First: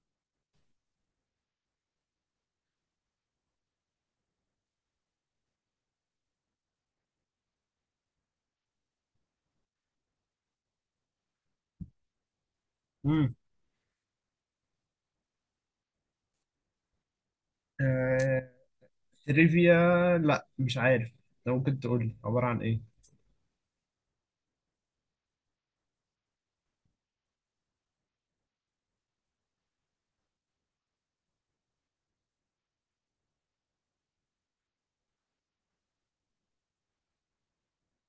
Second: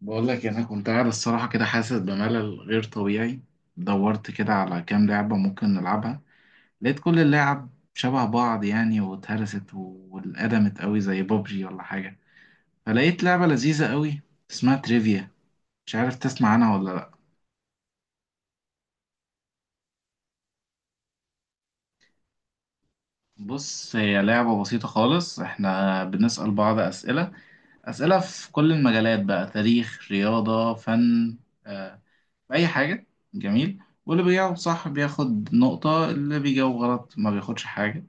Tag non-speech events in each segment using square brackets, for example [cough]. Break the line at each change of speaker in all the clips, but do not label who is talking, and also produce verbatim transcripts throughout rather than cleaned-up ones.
بقول لك انا كنت قاعد الصراحه كده حاسس بملل غير طبيعي. دورت كده على كام لعبه ممكن نلعبها. لقيت كل اللعب شبه بعض، يعني واتهرست و- واتقدمت قوي زي بابجي ولا حاجه. فلقيت
امم
لعبه لذيذه قوي اسمها تريفيا. مش عارف تسمع عنها ولا لا.
آه... تريفيا. لا، مش عارف. لو ممكن تقول لي عبارة عن ايه؟
بص هي لعبه بسيطه خالص، احنا بنسال بعض اسئله. اسئله في كل المجالات بقى، تاريخ رياضه فن، آه، بأي حاجة. جميل، واللي بيجاوب صح بياخد نقطة، اللي بيجاوب غلط ما بياخدش حاجة.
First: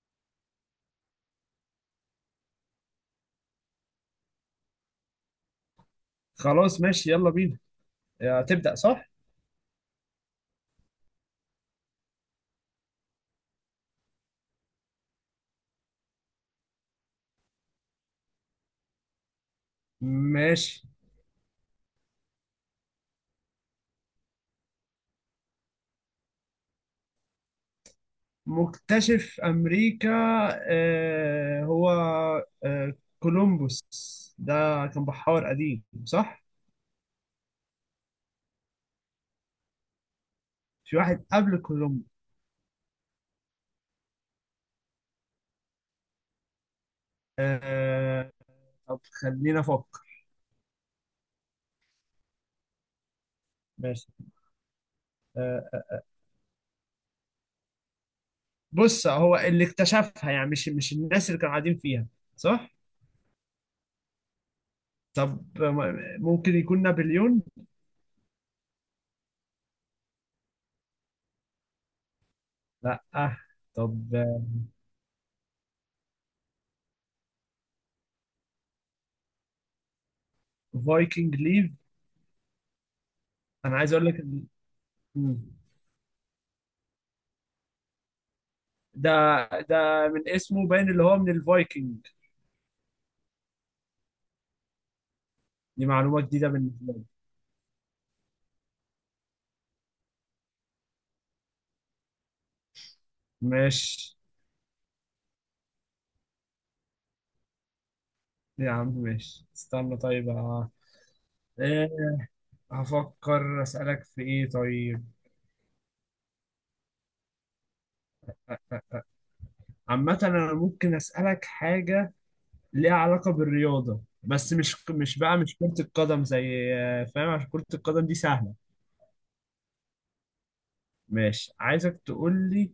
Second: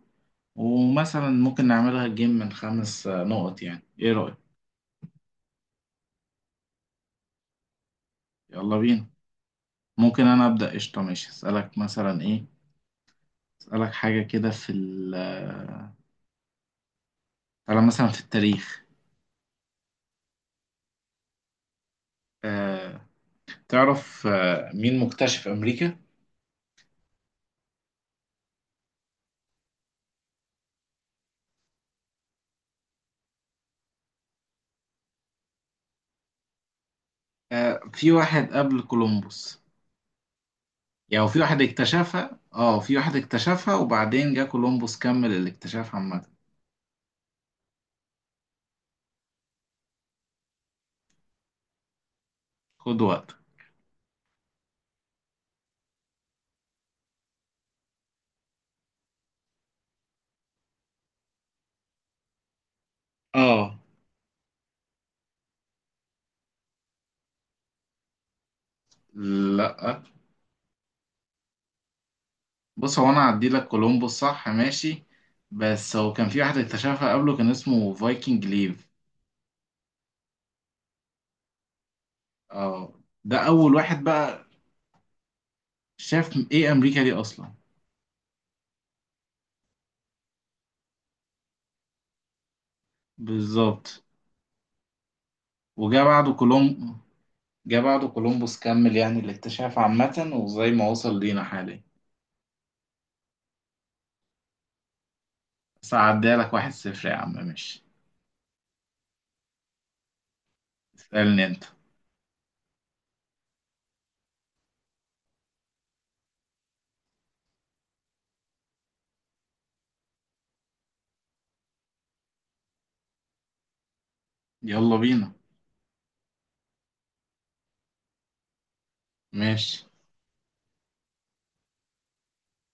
ومثلا ممكن نعملها جيم من خمس آه، نقط. يعني ايه رأيك؟
خلاص ماشي، يلا بينا. آه، تبدأ
يلا بينا.
صح؟
ممكن انا ابدأ؟ قشطة، ماشي. اسألك مثلا ايه؟ اسألك حاجة كده في ال آه، على مثلا في التاريخ.
ماشي.
آه، تعرف آه مين مكتشف امريكا؟
مكتشف أمريكا. آه... هو آه... كولومبوس ده. كان بحار قديم، صح؟
آه، في واحد قبل كولومبوس.
في واحد
يعني في
قبل
واحد
كولومبوس؟
اكتشفها، اه في واحد اكتشفها وبعدين جه كولومبوس كمل الاكتشاف عامة.
آه... طب خلينا أفكر.
خد وقت.
ماشي. آه... بص، هو اللي اكتشفها، يعني مش مش الناس اللي كانوا قاعدين فيها، صح.
اه،
طب، آه، ممكن يكون نابليون؟
لا بص
لا.
هو انا هعدي لك كولومبوس،
طب،
صح ماشي. بس هو كان في واحد اكتشفها قبله، كان اسمه فايكنج ليف.
فايكنج ليف.
اه، ده اول
انا عايز
واحد
اقول لك إن-
بقى
مم.
شاف ايه امريكا دي اصلا.
ده ده من اسمه باين، اللي هو من الفايكنج.
بالظبط.
دي
وجا
معلومة
بعده
جديدة بالنسبة
كولوم
لي.
جا بعده كولومبوس، كمل يعني الاكتشاف عامة وزي ما وصل لينا حاليا.
ماشي
بس هعديها لك، واحد صفر يا عم، ماشي.
يا عم، ماشي، استنى طيب. آه.
اسألني انت.
إيه، هفكر اسألك في ايه طيب. عامة انا ممكن اسألك حاجة ليها علاقة بالرياضة، بس مش
يلا
مش
بينا،
بقى مش كرة القدم، زي آه، فاهم؟ عشان كرة القدم دي سهلة.
ماشي.
ماشي، عايزك تقول لي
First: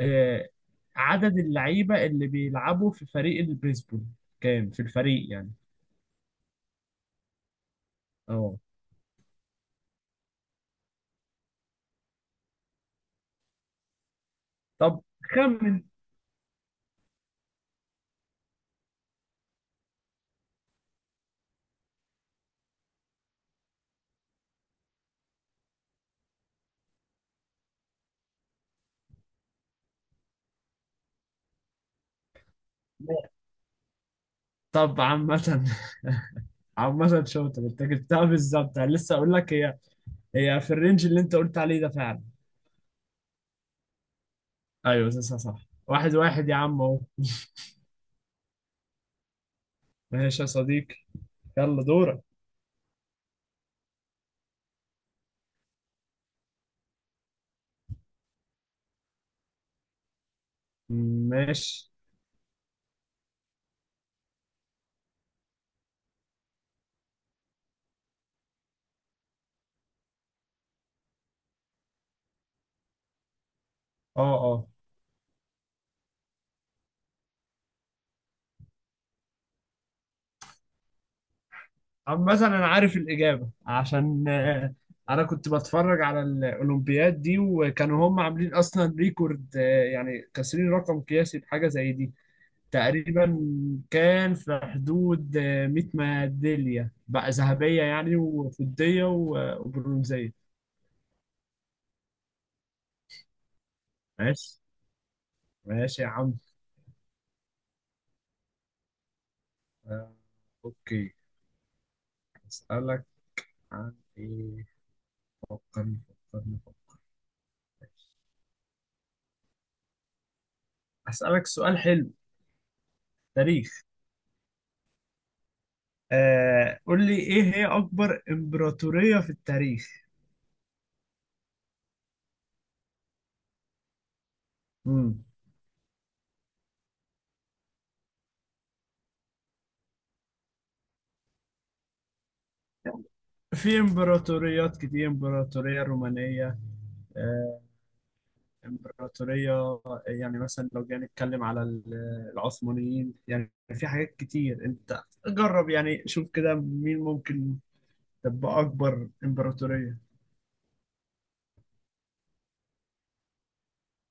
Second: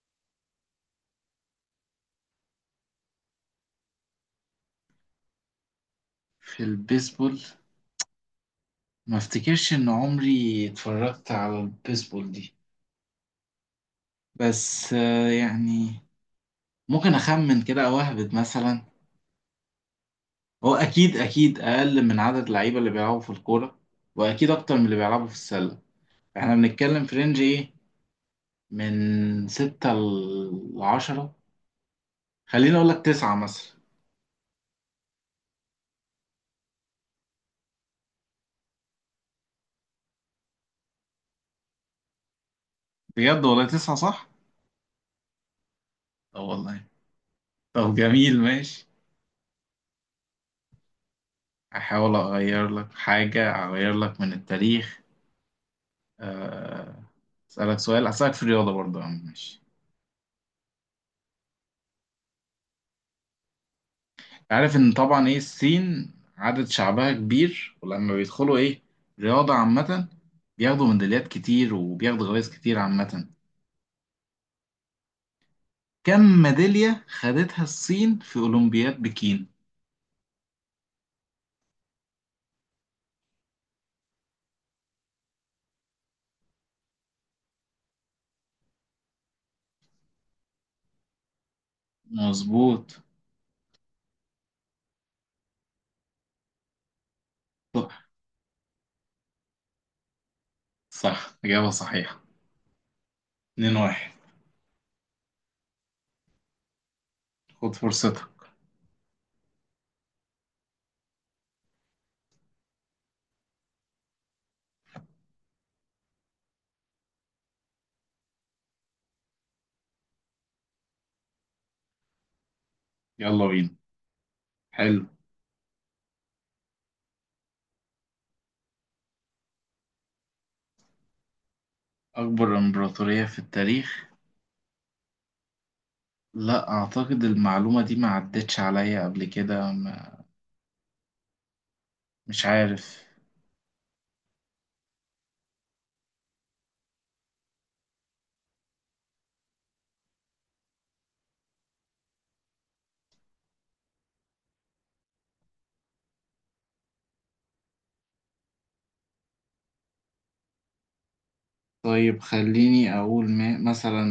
آه، عدد اللعيبة اللي بيلعبوا في فريق البيسبول، كام في الفريق يعني؟
في البيسبول؟
اه.
ما افتكرش ان عمري اتفرجت على البيسبول دي، بس
طب
آه،
خمن.
يعني ممكن اخمن كده او اهبد مثلا. هو اكيد اكيد اقل من عدد اللعيبه اللي بيلعبوا في الكوره، واكيد اكتر من اللي بيلعبوا في السله. احنا بنتكلم في رينج ايه، من ستة لعشرة. خليني اقول لك تسعة مثلا.
طب، عامة [laughs] عامة شاطر انت، جبتها بالظبط. انا لسه اقول لك، هي هي في الرينج اللي انت قلت عليه ده فعلا.
بجد والله تسعة صح؟
ايوه، تسعة صح. واحد
اه
واحد يا عم،
والله.
اهو. [laughs]
طب جميل ماشي.
ماشي يا صديقي، يلا
احاول
دورك.
اغير لك حاجة، اغير لك من التاريخ. أه... اسألك سؤال، اسألك في الرياضة برضه يا عم، ماشي.
ماشي.
عارف ان طبعا ايه الصين عدد شعبها كبير، ولما بيدخلوا ايه رياضة عامة بياخدوا ميداليات كتير وبياخدوا جوائز كتير عامة.
اه، اه.
كم ميدالية خدتها الصين في أولمبياد بكين؟
عامة أنا عارف الإجابة، عشان آه، أنا كنت بتفرج على الأولمبياد دي، وكانوا هم عاملين أصلا ريكورد، آه، يعني كاسرين رقم قياسي بحاجة زي دي.
مظبوط.
تقريبا كان في حدود آه، مية ميدالية بقى، ذهبية
صح،
يعني وفضية و- وبرونزية.
صح، إجابة صحيحة. اتنين واحد.
ماشي. ماشي يا عم.
خد فرصتك.
آه، أوكي. أسألك عن إيه؟ فكرني، فكرني، فكرني. أسألك سؤال حلو.
يلا
تاريخ.
بينا، حلو.
آه قول لي، ايه هي اكبر امبراطورية في التاريخ؟
أكبر إمبراطورية في التاريخ.
امم
لا أعتقد المعلومة دي ما عدتش عليا قبل كده، ما- مش عارف.
في امبراطوريات كتير: امبراطورية رومانية، آه امبراطورية، يعني مثلا لو جينا نتكلم على ال- العثمانيين. يعني في حاجات كتير، انت جرب، يعني شوف كده مين ممكن تبقى اكبر امبراطورية.
طيب خليني أقول ما مثلا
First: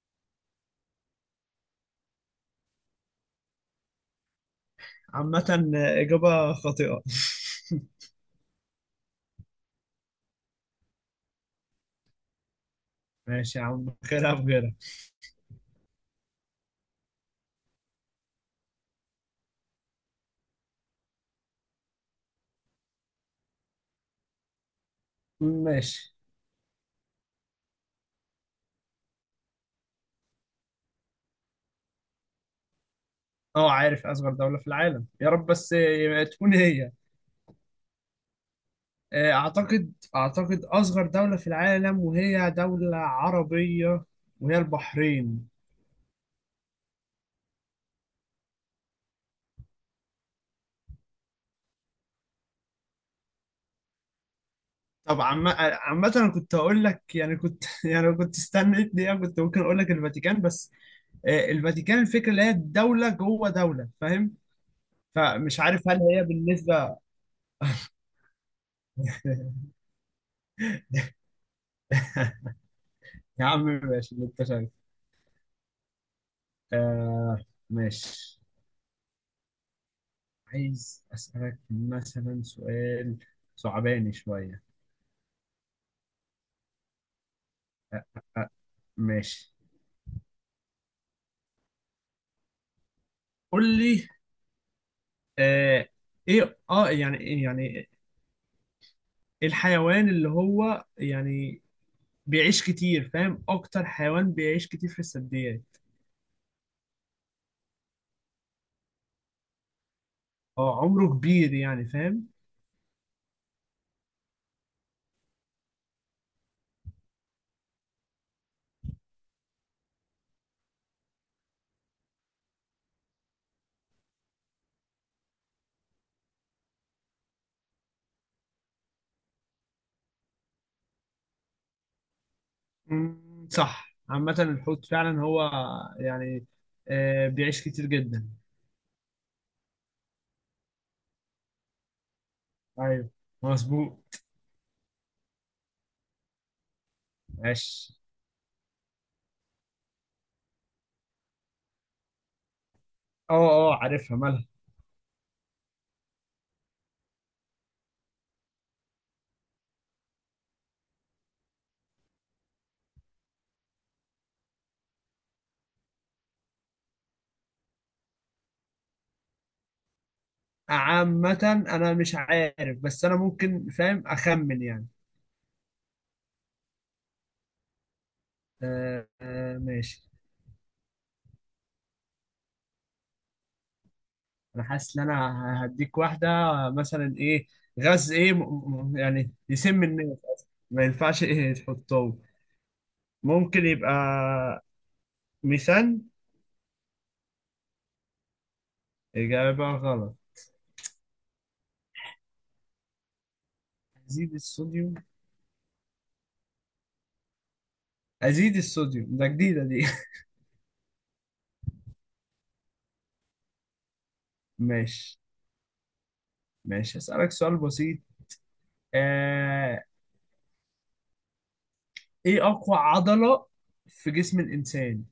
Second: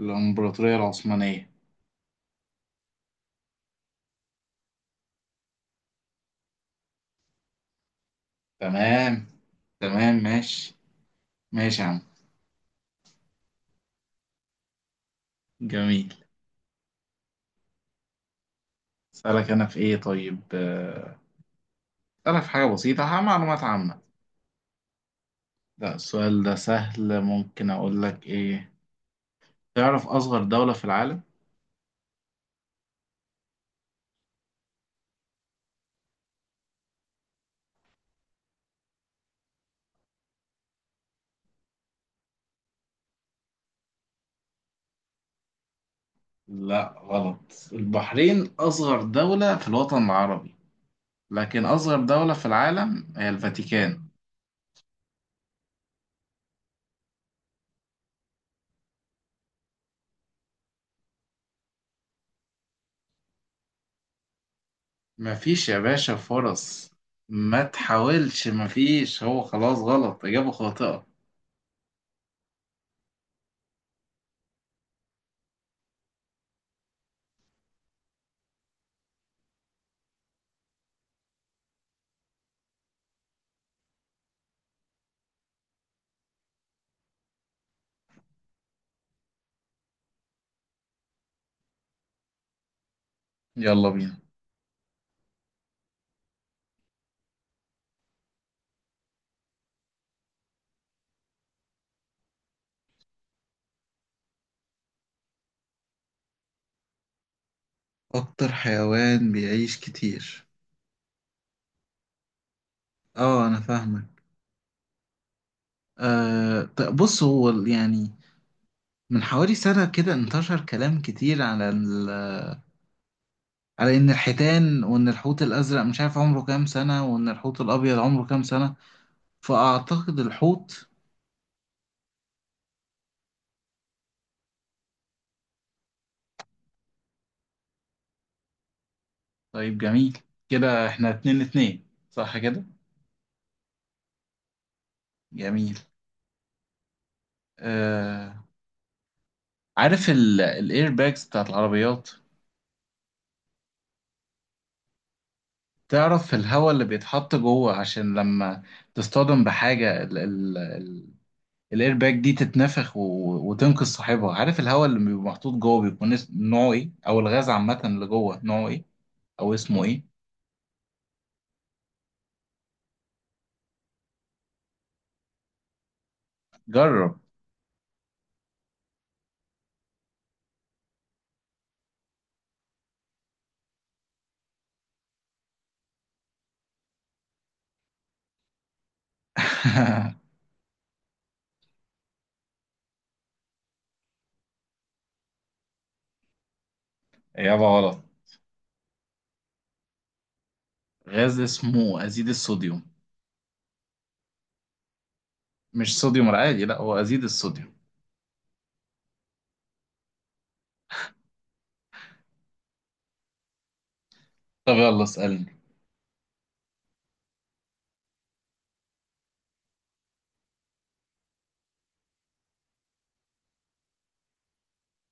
الإمبراطورية العثمانية.
عامة آه، اجابة خاطئة. [laughs]
تمام، تمام ماشي، ماشي يا عم.
ماشي يا عم، خيرها بغيرها.
جميل. أسألك أنا في إيه طيب؟ آه، أسألك في حاجة بسيطة، ح- معلومات عامة. لا
ماشي.
السؤال ده سهل، ممكن أقول لك إيه. تعرف أصغر دولة في العالم؟
اه، عارف اصغر دولة في العالم، يا رب بس آه، تكون هي. آه، أعتقد أعتقد أصغر دولة في العالم، وهي دولة عربية، وهي البحرين.
لا، غلط. البحرين أصغر دولة في الوطن العربي، لكن أصغر دولة في العالم هي الفاتيكان.
طب عم- عامة أنا كنت أقول لك، يعني كنت [laughs] يعني لو كنت استنيت دقيقة كنت ممكن أقول لك الفاتيكان، بس آه، الفاتيكان، الفكرة اللي هي دولة جوه دولة، فاهم؟ فمش
مفيش يا
عارف هل
باشا
هي
فرص،
بالنسبة.
ما تحاولش مفيش، هو
[laughs]
خلاص غلط، إجابة خاطئة.
يا عم ماشي، اللي أنت شايفه. آه ماشي. عايز أسألك مثلا سؤال، صعباني شوية. آه، آه، آه، ماشي، قول
يلا
لي.
بينا.
آه ايه، اه يعني يعني الحيوان اللي هو، يعني بيعيش كتير، فاهم؟ اكتر حيوان بيعيش كتير في الثدييات.
أكتر حيوان بيعيش كتير.
اه، عمره كبير يعني، فاهم؟
اه أنا فاهمك. أه، طب بص هو ال- يعني من حوالي سنة كده انتشر كلام كتير على ال... على إن الحيتان وإن الحوت الأزرق مش عارف عمره كام سنة، وإن الحوت الأبيض عمره كام سنة. فأعتقد الحوت.
مم. صح. عامة الحوت فعلا هو، يعني آه بيعيش كتير جدا.
طيب جميل. كده إحنا اتنين اتنين، صح كده؟
ايوه مظبوط.
جميل.
ماشي.
أه، عارف ال... الإير باجز بتاعت العربيات؟
اه، اه. عارفها، مالها؟
تعرف الهواء اللي بيتحط جوه عشان لما تصطدم بحاجة الايرباك دي تتنفخ و... وتنقذ صاحبها؟ عارف الهواء اللي بيبقى محطوط جوه بيكون اس- نوعه ايه، او الغاز عامه اللي جوه نوعه ايه، او اسمه ايه؟
عامة انا مش عارف، بس انا ممكن فاهم اخمن يعني.
جرب.
آه آه ماشي. انا حاسس ان انا هديك واحده. مثلا ايه؟ غاز ايه، م- م- يعني يسم الناس
[laughs]
أصلاً. ما ينفعش ايه تحطه. ممكن يبقى ميثان.
اجابه غلط.
اجابه غلط.
غاز اسمه ازيد الصوديوم،
ازيد الصوديوم.
مش صوديوم العادي، لا هو ازيد الصوديوم.
ازيد الصوديوم ده جديده دي. [laughs]
طب يلا
ماشي.
اسالني.
ماشي، هسألك سؤال بسيط. آه... ايه اقوى عضله في جسم الانسان؟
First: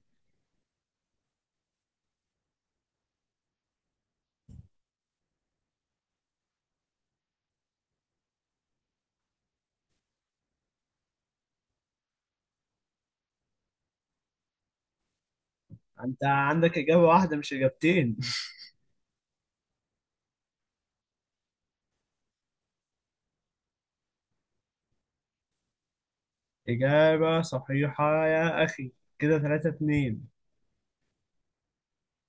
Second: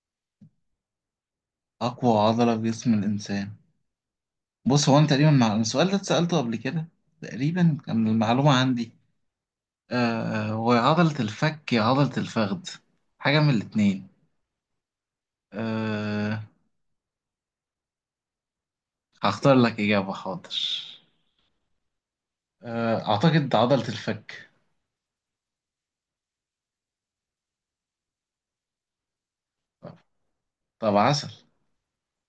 اقوى عضله في جسم الانسان. بص هو انا تقريبا مع... السؤال ده اتسالته قبل كده، تقريبا كان المعلومه عندي. آه... هو يا عضله الفك يا عضله الفخذ، حاجه من الاتنين.
انت
آه...
عندك اجابه واحده مش اجابتين. [laughs]
هختار لك إجابة، حاضر. آه، أعتقد عضلة الفك.
اجابه صحيحه يا اخي. كده ثلاثة اثنين.
طب عسل.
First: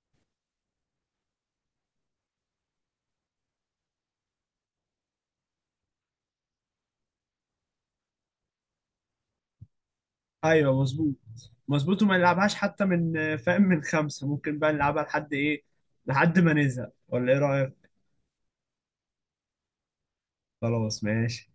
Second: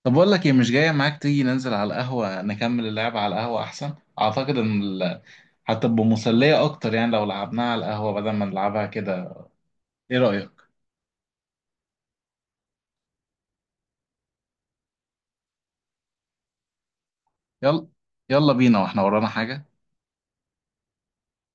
طب أقول لك إيه، مش جاية معاك تيجي ننزل على القهوة نكمل اللعبة على القهوة أحسن؟ أعتقد إن ال- هتبقى مسلية أكتر، يعني لو لعبناها على القهوة بدل ما نلعبها كده. إيه رأيك؟
ايوه مظبوط، مظبوط. وما نلعبهاش حتى من، فاهم، من خمسة ممكن بقى نلعبها لحد ايه؟ لحد ما نزهق، ولا ايه
يلا،
رأيك؟
يلا بينا وإحنا ورانا حاجة.
خلاص ماشي.